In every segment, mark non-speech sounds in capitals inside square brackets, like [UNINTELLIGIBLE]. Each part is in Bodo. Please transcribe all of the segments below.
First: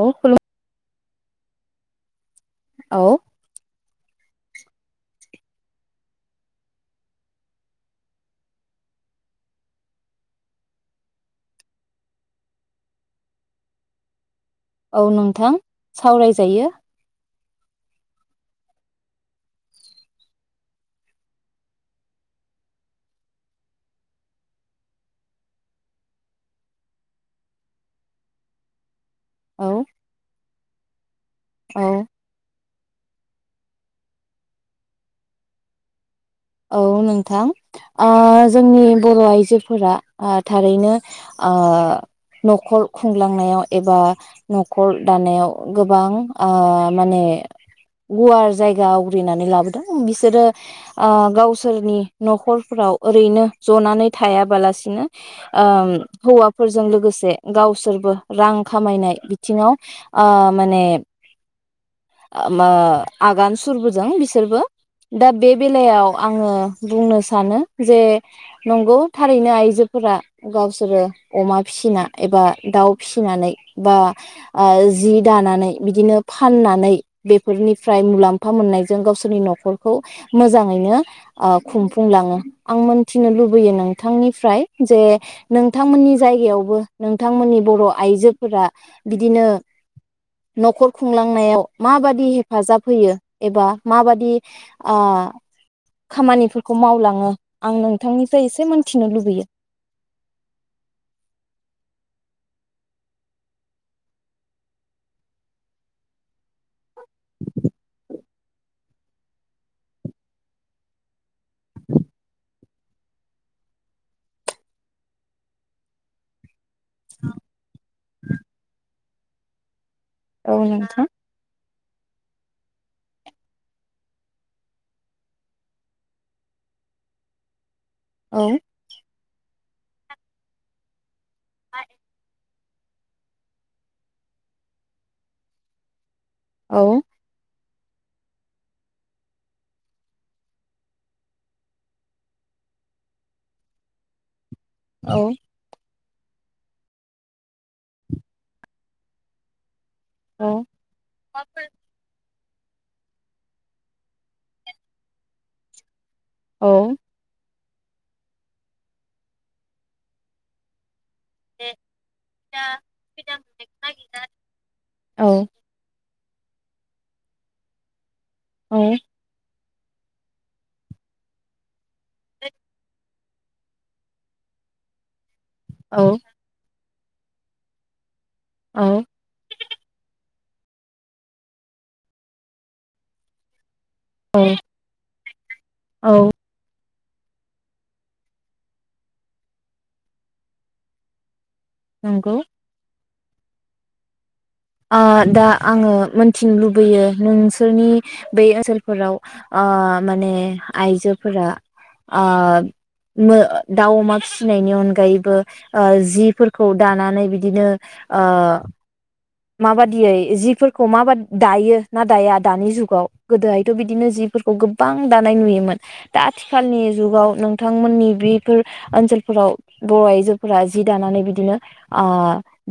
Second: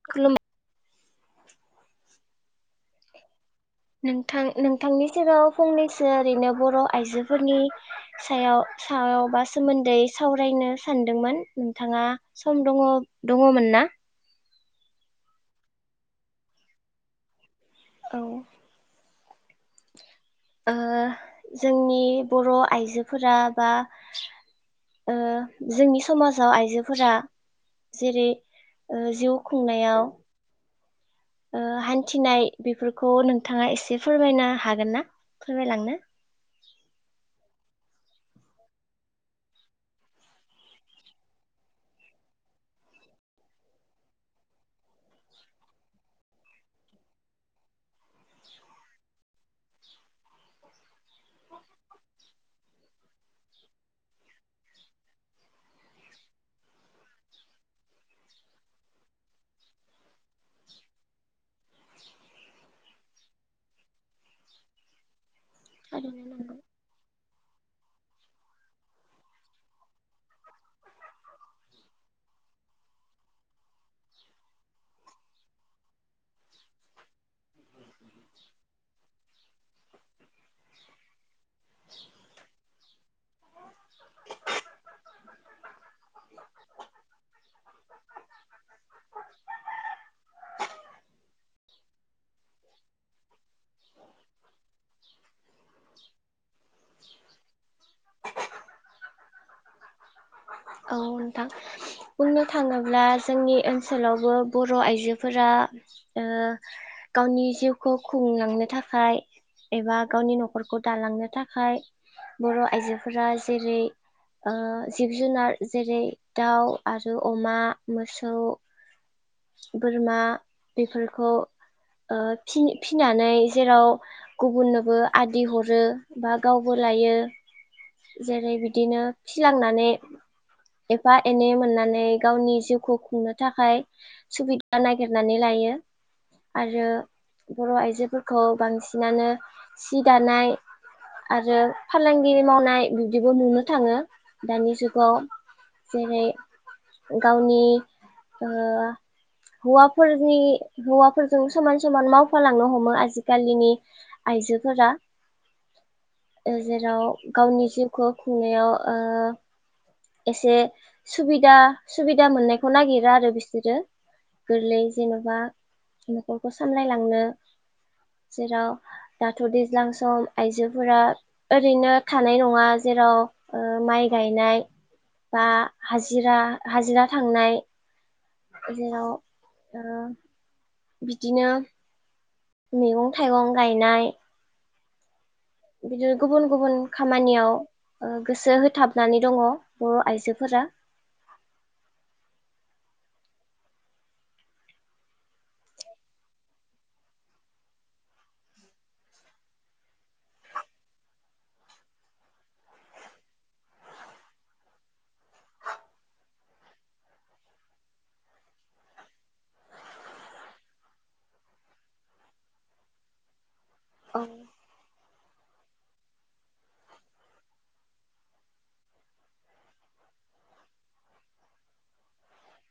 औ खुलुम खु औ नोंथां नोंथांनि सिगाङाव फंनैसो ओरैनो बर' आइजोफोरनि सायाव सायाव बा सोमोन्दै सावरायनो सानदोंमोन नोंथाङा सम दङ दङमोन ना? औ नोंथां सावरायजायो। औ ओ जोंनि बर' आइजोफोरा बा ओ जोंनि समाजाव आइजोफोरा जेरै ओ जिउ औ खुंनायाव ओ औ हान्थिनाय बेफोरखौ नोंथाङा एसे फोरमायनो हागोन ना फोरमायलांनो? औ नोंथां ओ जोंनि बर' आइजोफोरा ओ थारैनो ओ न'खर खुंलांनायाव एबा न'खर दानायाव गोबां आ माने गुवार जायगा आवग्रिनानै लाबोदों बिसोरो ओ गावसोरनि न'खरफ्राव ओरैनो ज'नानै थायाबालासिनो ओम हौवाफोरजों लोगोसे गावसोरबो रां खामायनाय बिथिङाव ओ माने ओ मा आगान सुरबोदों बिसोरबो दा बे बेलायाव थारैनो आङो नंगौ बुंनो सै सानो जे नंगौ थारैनो आइजोफोरा गावसोरो अमा फिसिना एबा दाव फिसिनानै बा ओ जि दानानै बिदिनो फाननानै बेफोरनिफ्राय मुलाम्फा मोननायजों गावसोरनि न'खरखौ मोजाङैनो ओ खुंफुंलाङो आं मोनथिनो लुबैयो नोंथांनिफ्राय जे नोंथांमोननि जायगायावबो नोंथांमोननि बर' आइजोफोरा बिदिनो न'खर खुंलांनायाव माबादि हेफाजाब होयो एबा माबादि ओ खामानिफोरखौ मावलाङो आं नोंथांनिफ्राय एसे मोनथिनो लुबैयो? औ नोंथां बुंनो थाङोब्ला जोंनि ओनसोलावबो बर' आइजोफोरा ओ गावनि जिउखौ खुंलांनो थाखाय एबा गावनि न'खरखौ दालांनो थाखाय बर' आइजोफोरा जेरै ओ जिब जुनार जेरै दाउ आरो अमा मोसौ बोरमा औ नोंथां बेफोरखौ ओ फि-फिनानै जेराव गुबुननोबो आदि हरो बा गावबो लायो औ जेरै बिदिनो फिलांनानै बा एनै मोननानै गावनि जिव खौ खुंनो थाखाय सुबिदा नागिरनानै लायो। औ आरो बर' आइजोफोरखौ बांसिनानो सि दानाय आरो फालांगिरि मावनाय बिब्दिबो नुनो थाङो। दानि औ जुगाव जेरै गावनि ओ हौवा फोरनि औ हौवाफोरजों समान समान माव फालांनो हमो आजिखालिनि आइजोफोरा। ओ औ जेराव गावनि जिउखौ खुंनायाव ओ एसे सुबिदा सुबिदा मोननायखौ नागिरा आरो बिसोरो गोरलै जेन'बा न'खरखौ सामलायलांनो। जेराव औ दाथ' दै ज्लां सम आइजोफोरा ओरैनो थानाय नङा जेराव ओ माइ गायनाय बा हाजिरा हाजिरा थांनाय जेराव औ ओ बिदिनो मैगं थाइगं गायनाय औ बिदिनो औ गुबुन गुबुन खामानियाव ओ गोसो होथाबनानै दङ बर' आइजोफोरा। नोंगौ। आं दा आङो मोन्थिनो लुबैयो नोंसोरनि बे ओनसोलफोराव ओ माने आइजोफोरा आं मो दाउ, अमा फिसिनायनि अनगायैबो ओ जिफोरखौ दानानै बिदिनो ओ माबादियै जिफोरखौ माबाद दायो ना दाया दानि जुगाव? गोदोहाय थ'बिदिनो औ जिफोरखौ गोबां दा नाय नुयोमोन। दा आथिखालनि जुगाव नोंथांमोननि बेफोर ओनसोलफोराव बर' आइजोफोरा जि दानानै बिदिनो ओ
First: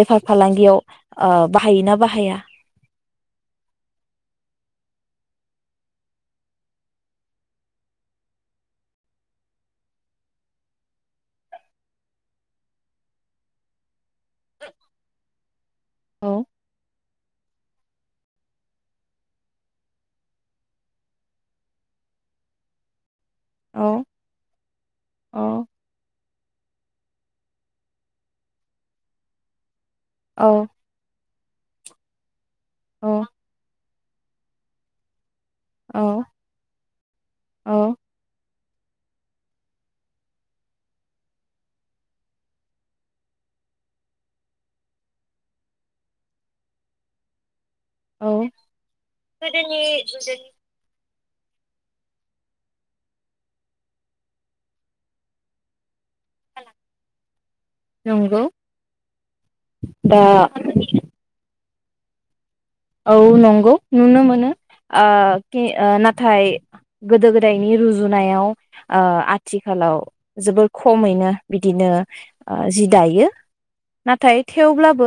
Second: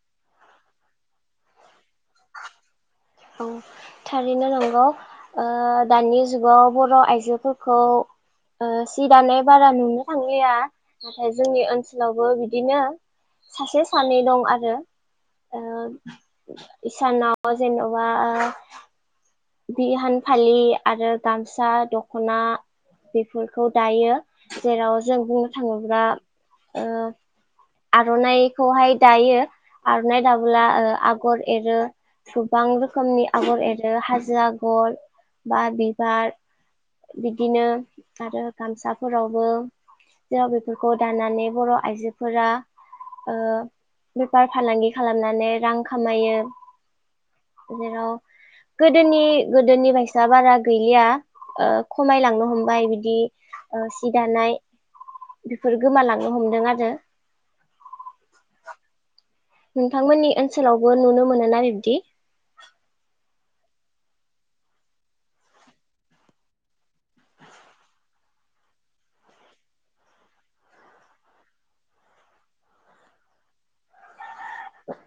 बेफार फालांगियाव ओ बाहायोना बाहाया? औ थारैनो नंगौ। ओ दानि जुगाव बर' आइजोफोरखौ ओ सि दानाय बारा नुनो थांलिया। नाथाय जोंनि ओनसोलावबो बिदिनो सासे सानै दं आरो ओ औ सानाव जेन' बा ओ बिहान फालि आरो गामसा, दख'ना बेफोरखौ औ दायो। जेराव जों औ बुंनो थाङोब्ला ओ आर'नाइखौहाय दायो। आर'नाय औ दाबोला ओ आग'र एरो थुब गोबां औ रोखोमनि आगर ए रो हाजो आग'र बा औ बिबार बिदिनो औ आरो गामसाफोरावबो जेराव बेफोरखौ दानानै बर' आइजो फोरा ओ बेफार फालांगि खालामनानै रां खामायो। जेराव औ गोदोनि गोदोनि-गोदोनि बायसा बारा गैलिया। ओ खमायलांनो हमबाय बिदि ओ सि दानाय बेफोर गोमालांनो हमदों आरो नंगौ। नोंथांमोननि दा ओनसोलावबो नुनो मोनो ना बि दि औ नंगौ। नुनो मोनो आ के आ नाथाय गोदो गोदायनि रुजुनायाव ओ आथिखालाव जोबोर खमैनो बिदिनो ओ जि दायो। नाथाय थेवब्लाबो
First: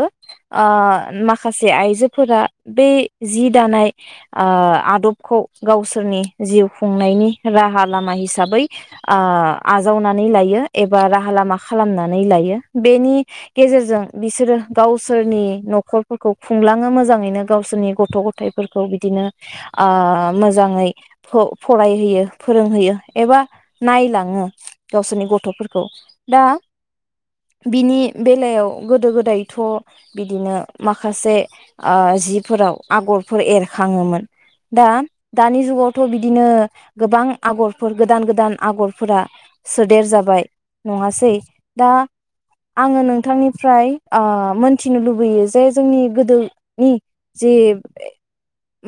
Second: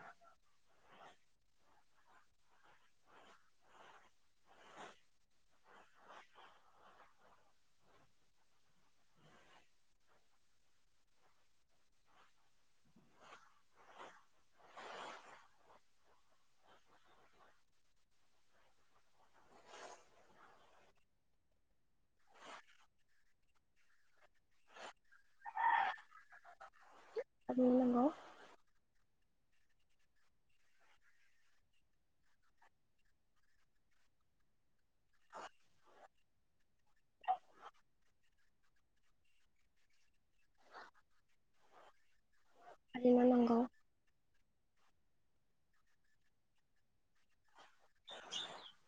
ओ माखासे आइजोफोरा बे जि दानाय आ आदबखौ गावसोरनि जिउ खुंनायनि राहा लामा हिसाबै आ आजावनानै लायो एबा राहा लामा खालामनानै लायो। बेनि गेजेरजों बिसोरो गावसोरनि न'खरफोरखौ खुंलाङो मोजाङैनो गावसोरनि गथ' गथायफोरखौ बिदिनो मोजाङै आ फ-फरायहोयो फोरोंहोयो एबा नायलाङो गावसोरनि गथ'फोरखौ। दा बिनि नंगौ बेलायाव गोदो गोदाय थ' बिदिनो माखासे ओ जिब फोराव आगरफोर एरखाङोमोन दा दानि जुगावथ' बिदिनो गोबां आगरफोर गोदान-गोदान आगरफोरा सोदेर जाबाय नङासै। दा आङो थारैनो नंगौ नोंथांनिफ्राय ओ मोन थिनो लुबैयो जे जोंनि गोदोनि जे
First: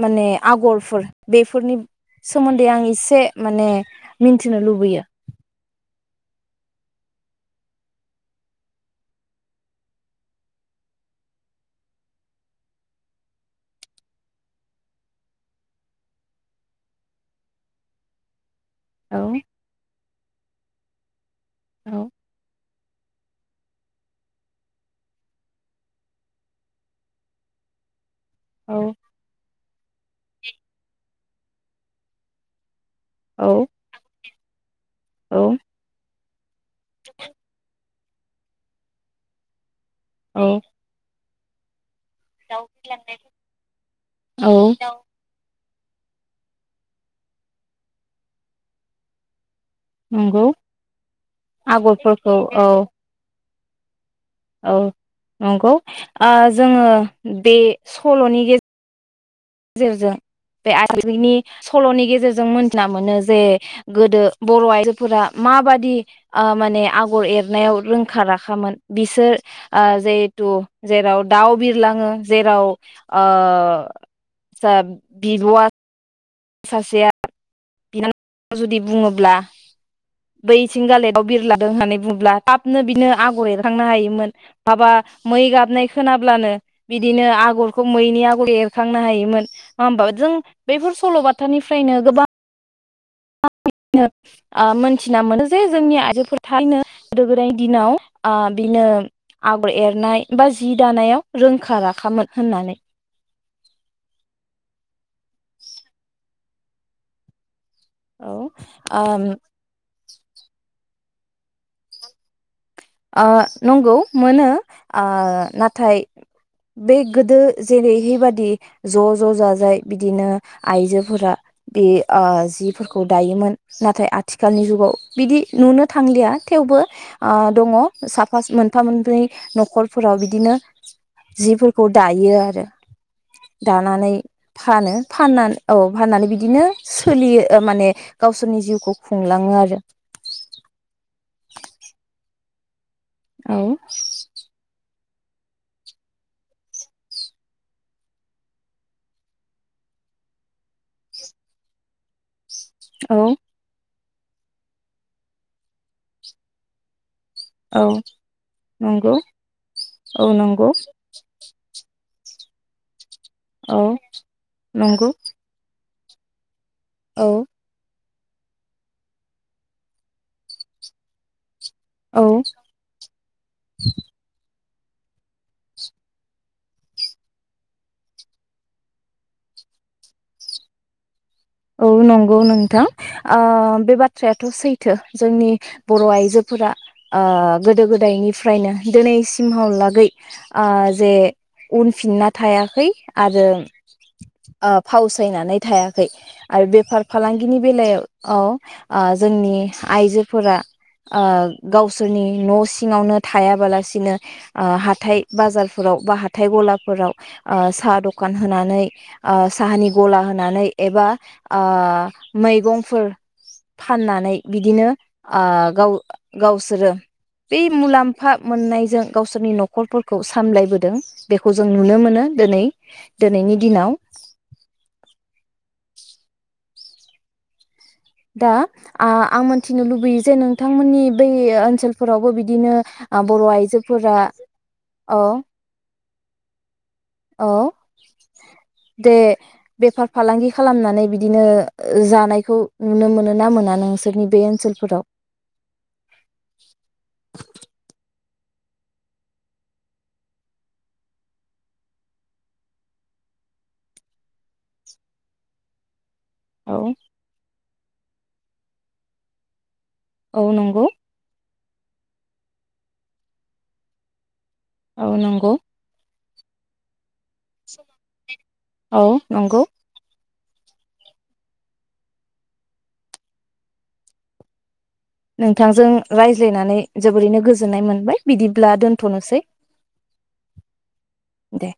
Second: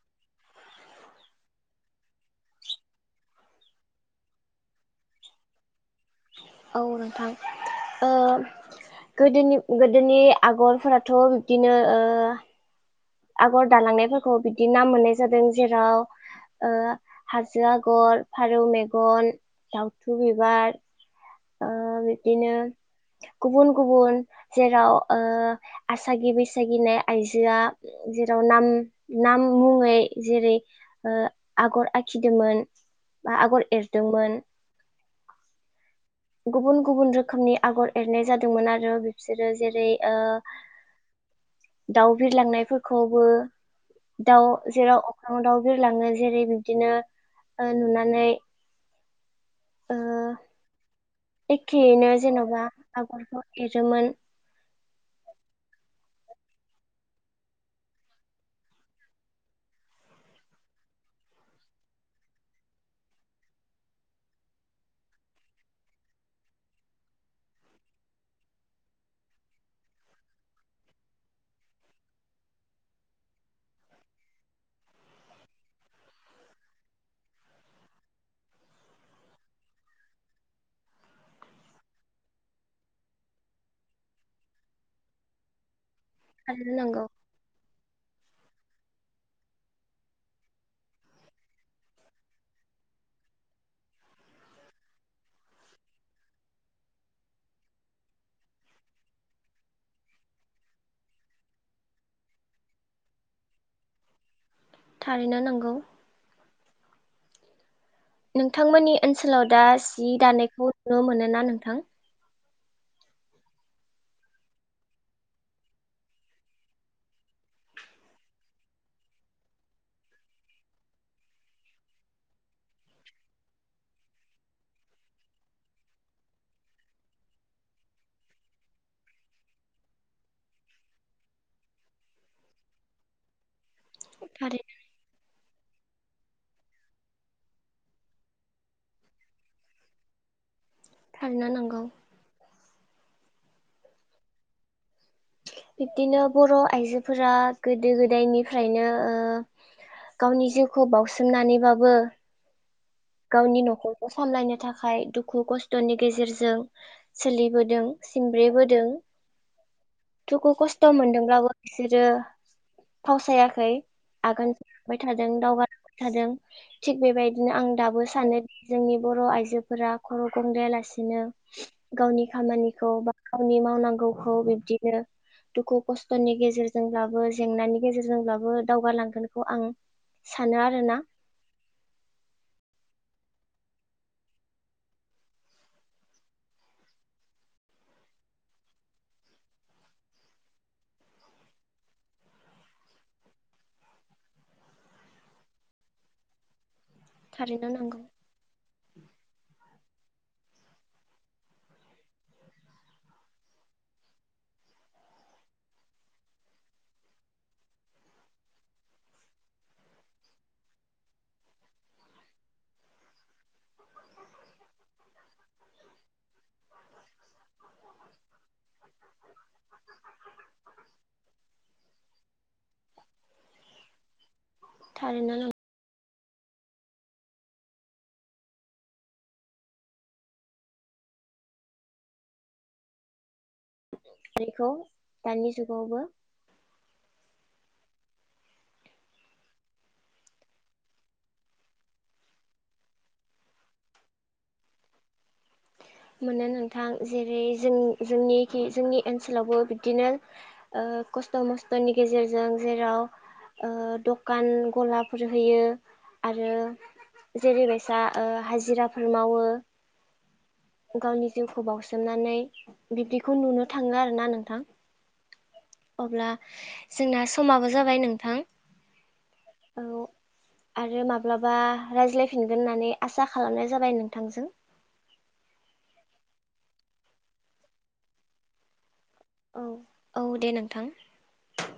माने आगरफोर बेफोरनि सोमोन्दै आं एसे माने मिन्थिनो लुबैयो। औ नोंथां ओ गोदोनि-गोदोनि आगरफोराथ' बिब्दिनो ओ आगर दालांनायफोरखौ बिदि नाम मोननाय जादों जेराव ओ हाजो आगर, फा रौ औ मेगन, दावथु बिबार, ओ औ बिदिनो गुबुन-गुबुन जेराव ओ आसागि बैसागिनाय आइजोआ जेराव औ नाम-नाम मुङै जेरै ओ आगर आखिदोंमोन। बा आगर औ एरदोंमोन। औ गुबुन-गुबुन रोखोमनि आगर एरनाय जादोंमोन आरो बिसोरो जेरै ओ दाव बिरलांनायफोरखौबो दाव औ जेराव अख्रां दाव बिरलाङो जेरै बिब्दिनो ओ नुनानै ओ नंगौ एखेयैनो आगरफोरखौ जेन'बा औ आगरखौ एरोमोन औ नंगौ ओ जोङो बे सल'नि गेजे जेरै जों बे आइथिनि सल'नि गेजेरजों मिथिना मोनो जे गोदो बर' आयजोफोरा माबादि ओ माने आगर एरनायाव रोंखा राखामोन बिसोर ओ जिहेथु जेराव दाउ बिरलाङो जेराव ओ [UNINTELLIGIBLE] सासेया बिनानाव जुदि बुङोब्ला बैथिं गालेदाव बिरलादों होननानै बुब्ला थाबनो बिनो आगर एरखांनो हायोमोन माबा मै गाबनायखौ खोनाब्लानो थारैनो नंगौ बिदिनो आगर खौ मैनि आगर एरखांनो हायोमोन होमबा जों बैफोर सल'बाथानिफ्रायनो गोबां मोन थिना मोनो जे जोंनि आइजोफोर थारैनो गोदो गोदायनि दिनाव ओ बिनो आगर एरनाय बा जि दानायाव रोंखा राखामोन होननानै। थारैनो नंगौ औ नोंथांमोननि ओम ओनसोलाव दा जि दानायखौ नुनो मोनो ना नोंथां? ओ नंगौ मोनो नाथाय बे गोदो जेरैहैबादि ज' ज' जाजाय बिदिनो आइजोफोरा बे ओ जिफोरखौ दायोमोन नाथाय आथिखालनि जुगाव बिदि नुनो थांलिया थेवबो ओ दङ साफा मोनफा मोननै न'खरफोराव बिदिनो जिफोरखौ दायो आरो दानानै थारै फानो फाननानै औ फाननानै बिदिनो सोलियो माने गावसोरनि जिउखौ खुंलाङो आरो थारैनो नंगौ औ बिब्दिनो बर' आइजोफोरा गोदो गोदायनिफ्रायनो ओ गावनि जिउखौ बावसोमनानैबाबो औ गावनि न'खर सामलायनो थाखाय दुखु खस्थ'नि गेजेरजों औ सोलिबोदों सिमब्रेबोदों नंगौ औ दुखु नंगौ खस्थ' मोनदोंब्लाबो बिसोरो फावसायाखै औ आगोन सुरबाय नंगौ थादों दावगा थादों थिग औ बेबायदिनो आं दाबो सानो जोंनि बर' आइजोफोरा खर' गंलायालासिनो औ गावनि खामानिखौ बा गावनि मावनांगौखौ बिब्दि दुखु खस्थ'नि गेजेरजोंब्लाबो जेंनानि गेजेरजोंब्लाबो दावगालांगोनखौ आं सानो आरोना औ नंगौ नोंथां ओ बे बाथ्रायाथ' सैथो जोंनि बर' आइजोफोरा गोदो गोदायनिफ्रायनो दिनैसिमहालागै ओ जे उनफिनना थायाखै आरो फावसायनानै थायाखै आरो बेफार फालांगिनि थारैनो बेलायाव नांगौ औ ओ जोंनि आइजोफोरा ओ गावसोरनि न' सिङावनो थायाबालासिनो ओ हाथाइ बाजारफोराव बा हाथाइ गलाफोराव ओ साहा दखान होनानै ओ साहानि गला होनानै एबा ओ मैगंफोर फाननानै बिदिनो ओ गाव गावसोरो बे मुलाम्फा मोननायजों गावसोरनि न'खरफोरखौ सामलायबोदों बेखौ जों नुनो मोनो दोनै दोनैनि दिनाव थारैनो नों दा आं मोनथिनो लुबैयो जे नोंथांमोननि बै ओनसोलफोरावबो बिदिनो ओ बर' आइजो बेखौ दानि जुगावबो औ दे बेफार फालांगि खालामनानै बिदिनो जानायखौ नुनो मोनो ना मोना नोंसोरनि बे ओनसोलफोराव? मोनो नोंथां जेरै जों जोंनिखि जोंनि ओनसोलावबो बिदिनो ओ खस्थ' मस्थ'नि गेजेरजों जेराव ओ दखान गलाफोर होयो आरो औ जेरै बाय जा ओ हाजिराफोर मावो औ नंगौ बावसोमनानै बिब्दिखौ नुनो थाङो आरो ना नोंथां। औ नंगौ। अब्ला जोंना समाबो जाबाय नोंथां औ नंगौ औ। आरो माब्लाबा रायज्लायफिनगोन होननानै आसा खालामनाय जाबाय नोंथांजों। नोंथांजों रायज्लायनानै जोबोरैनो गोजोननाय मोनबाय बिदिब्ला दोन दोनथ'नोसै औ औ दे नोंथां दे।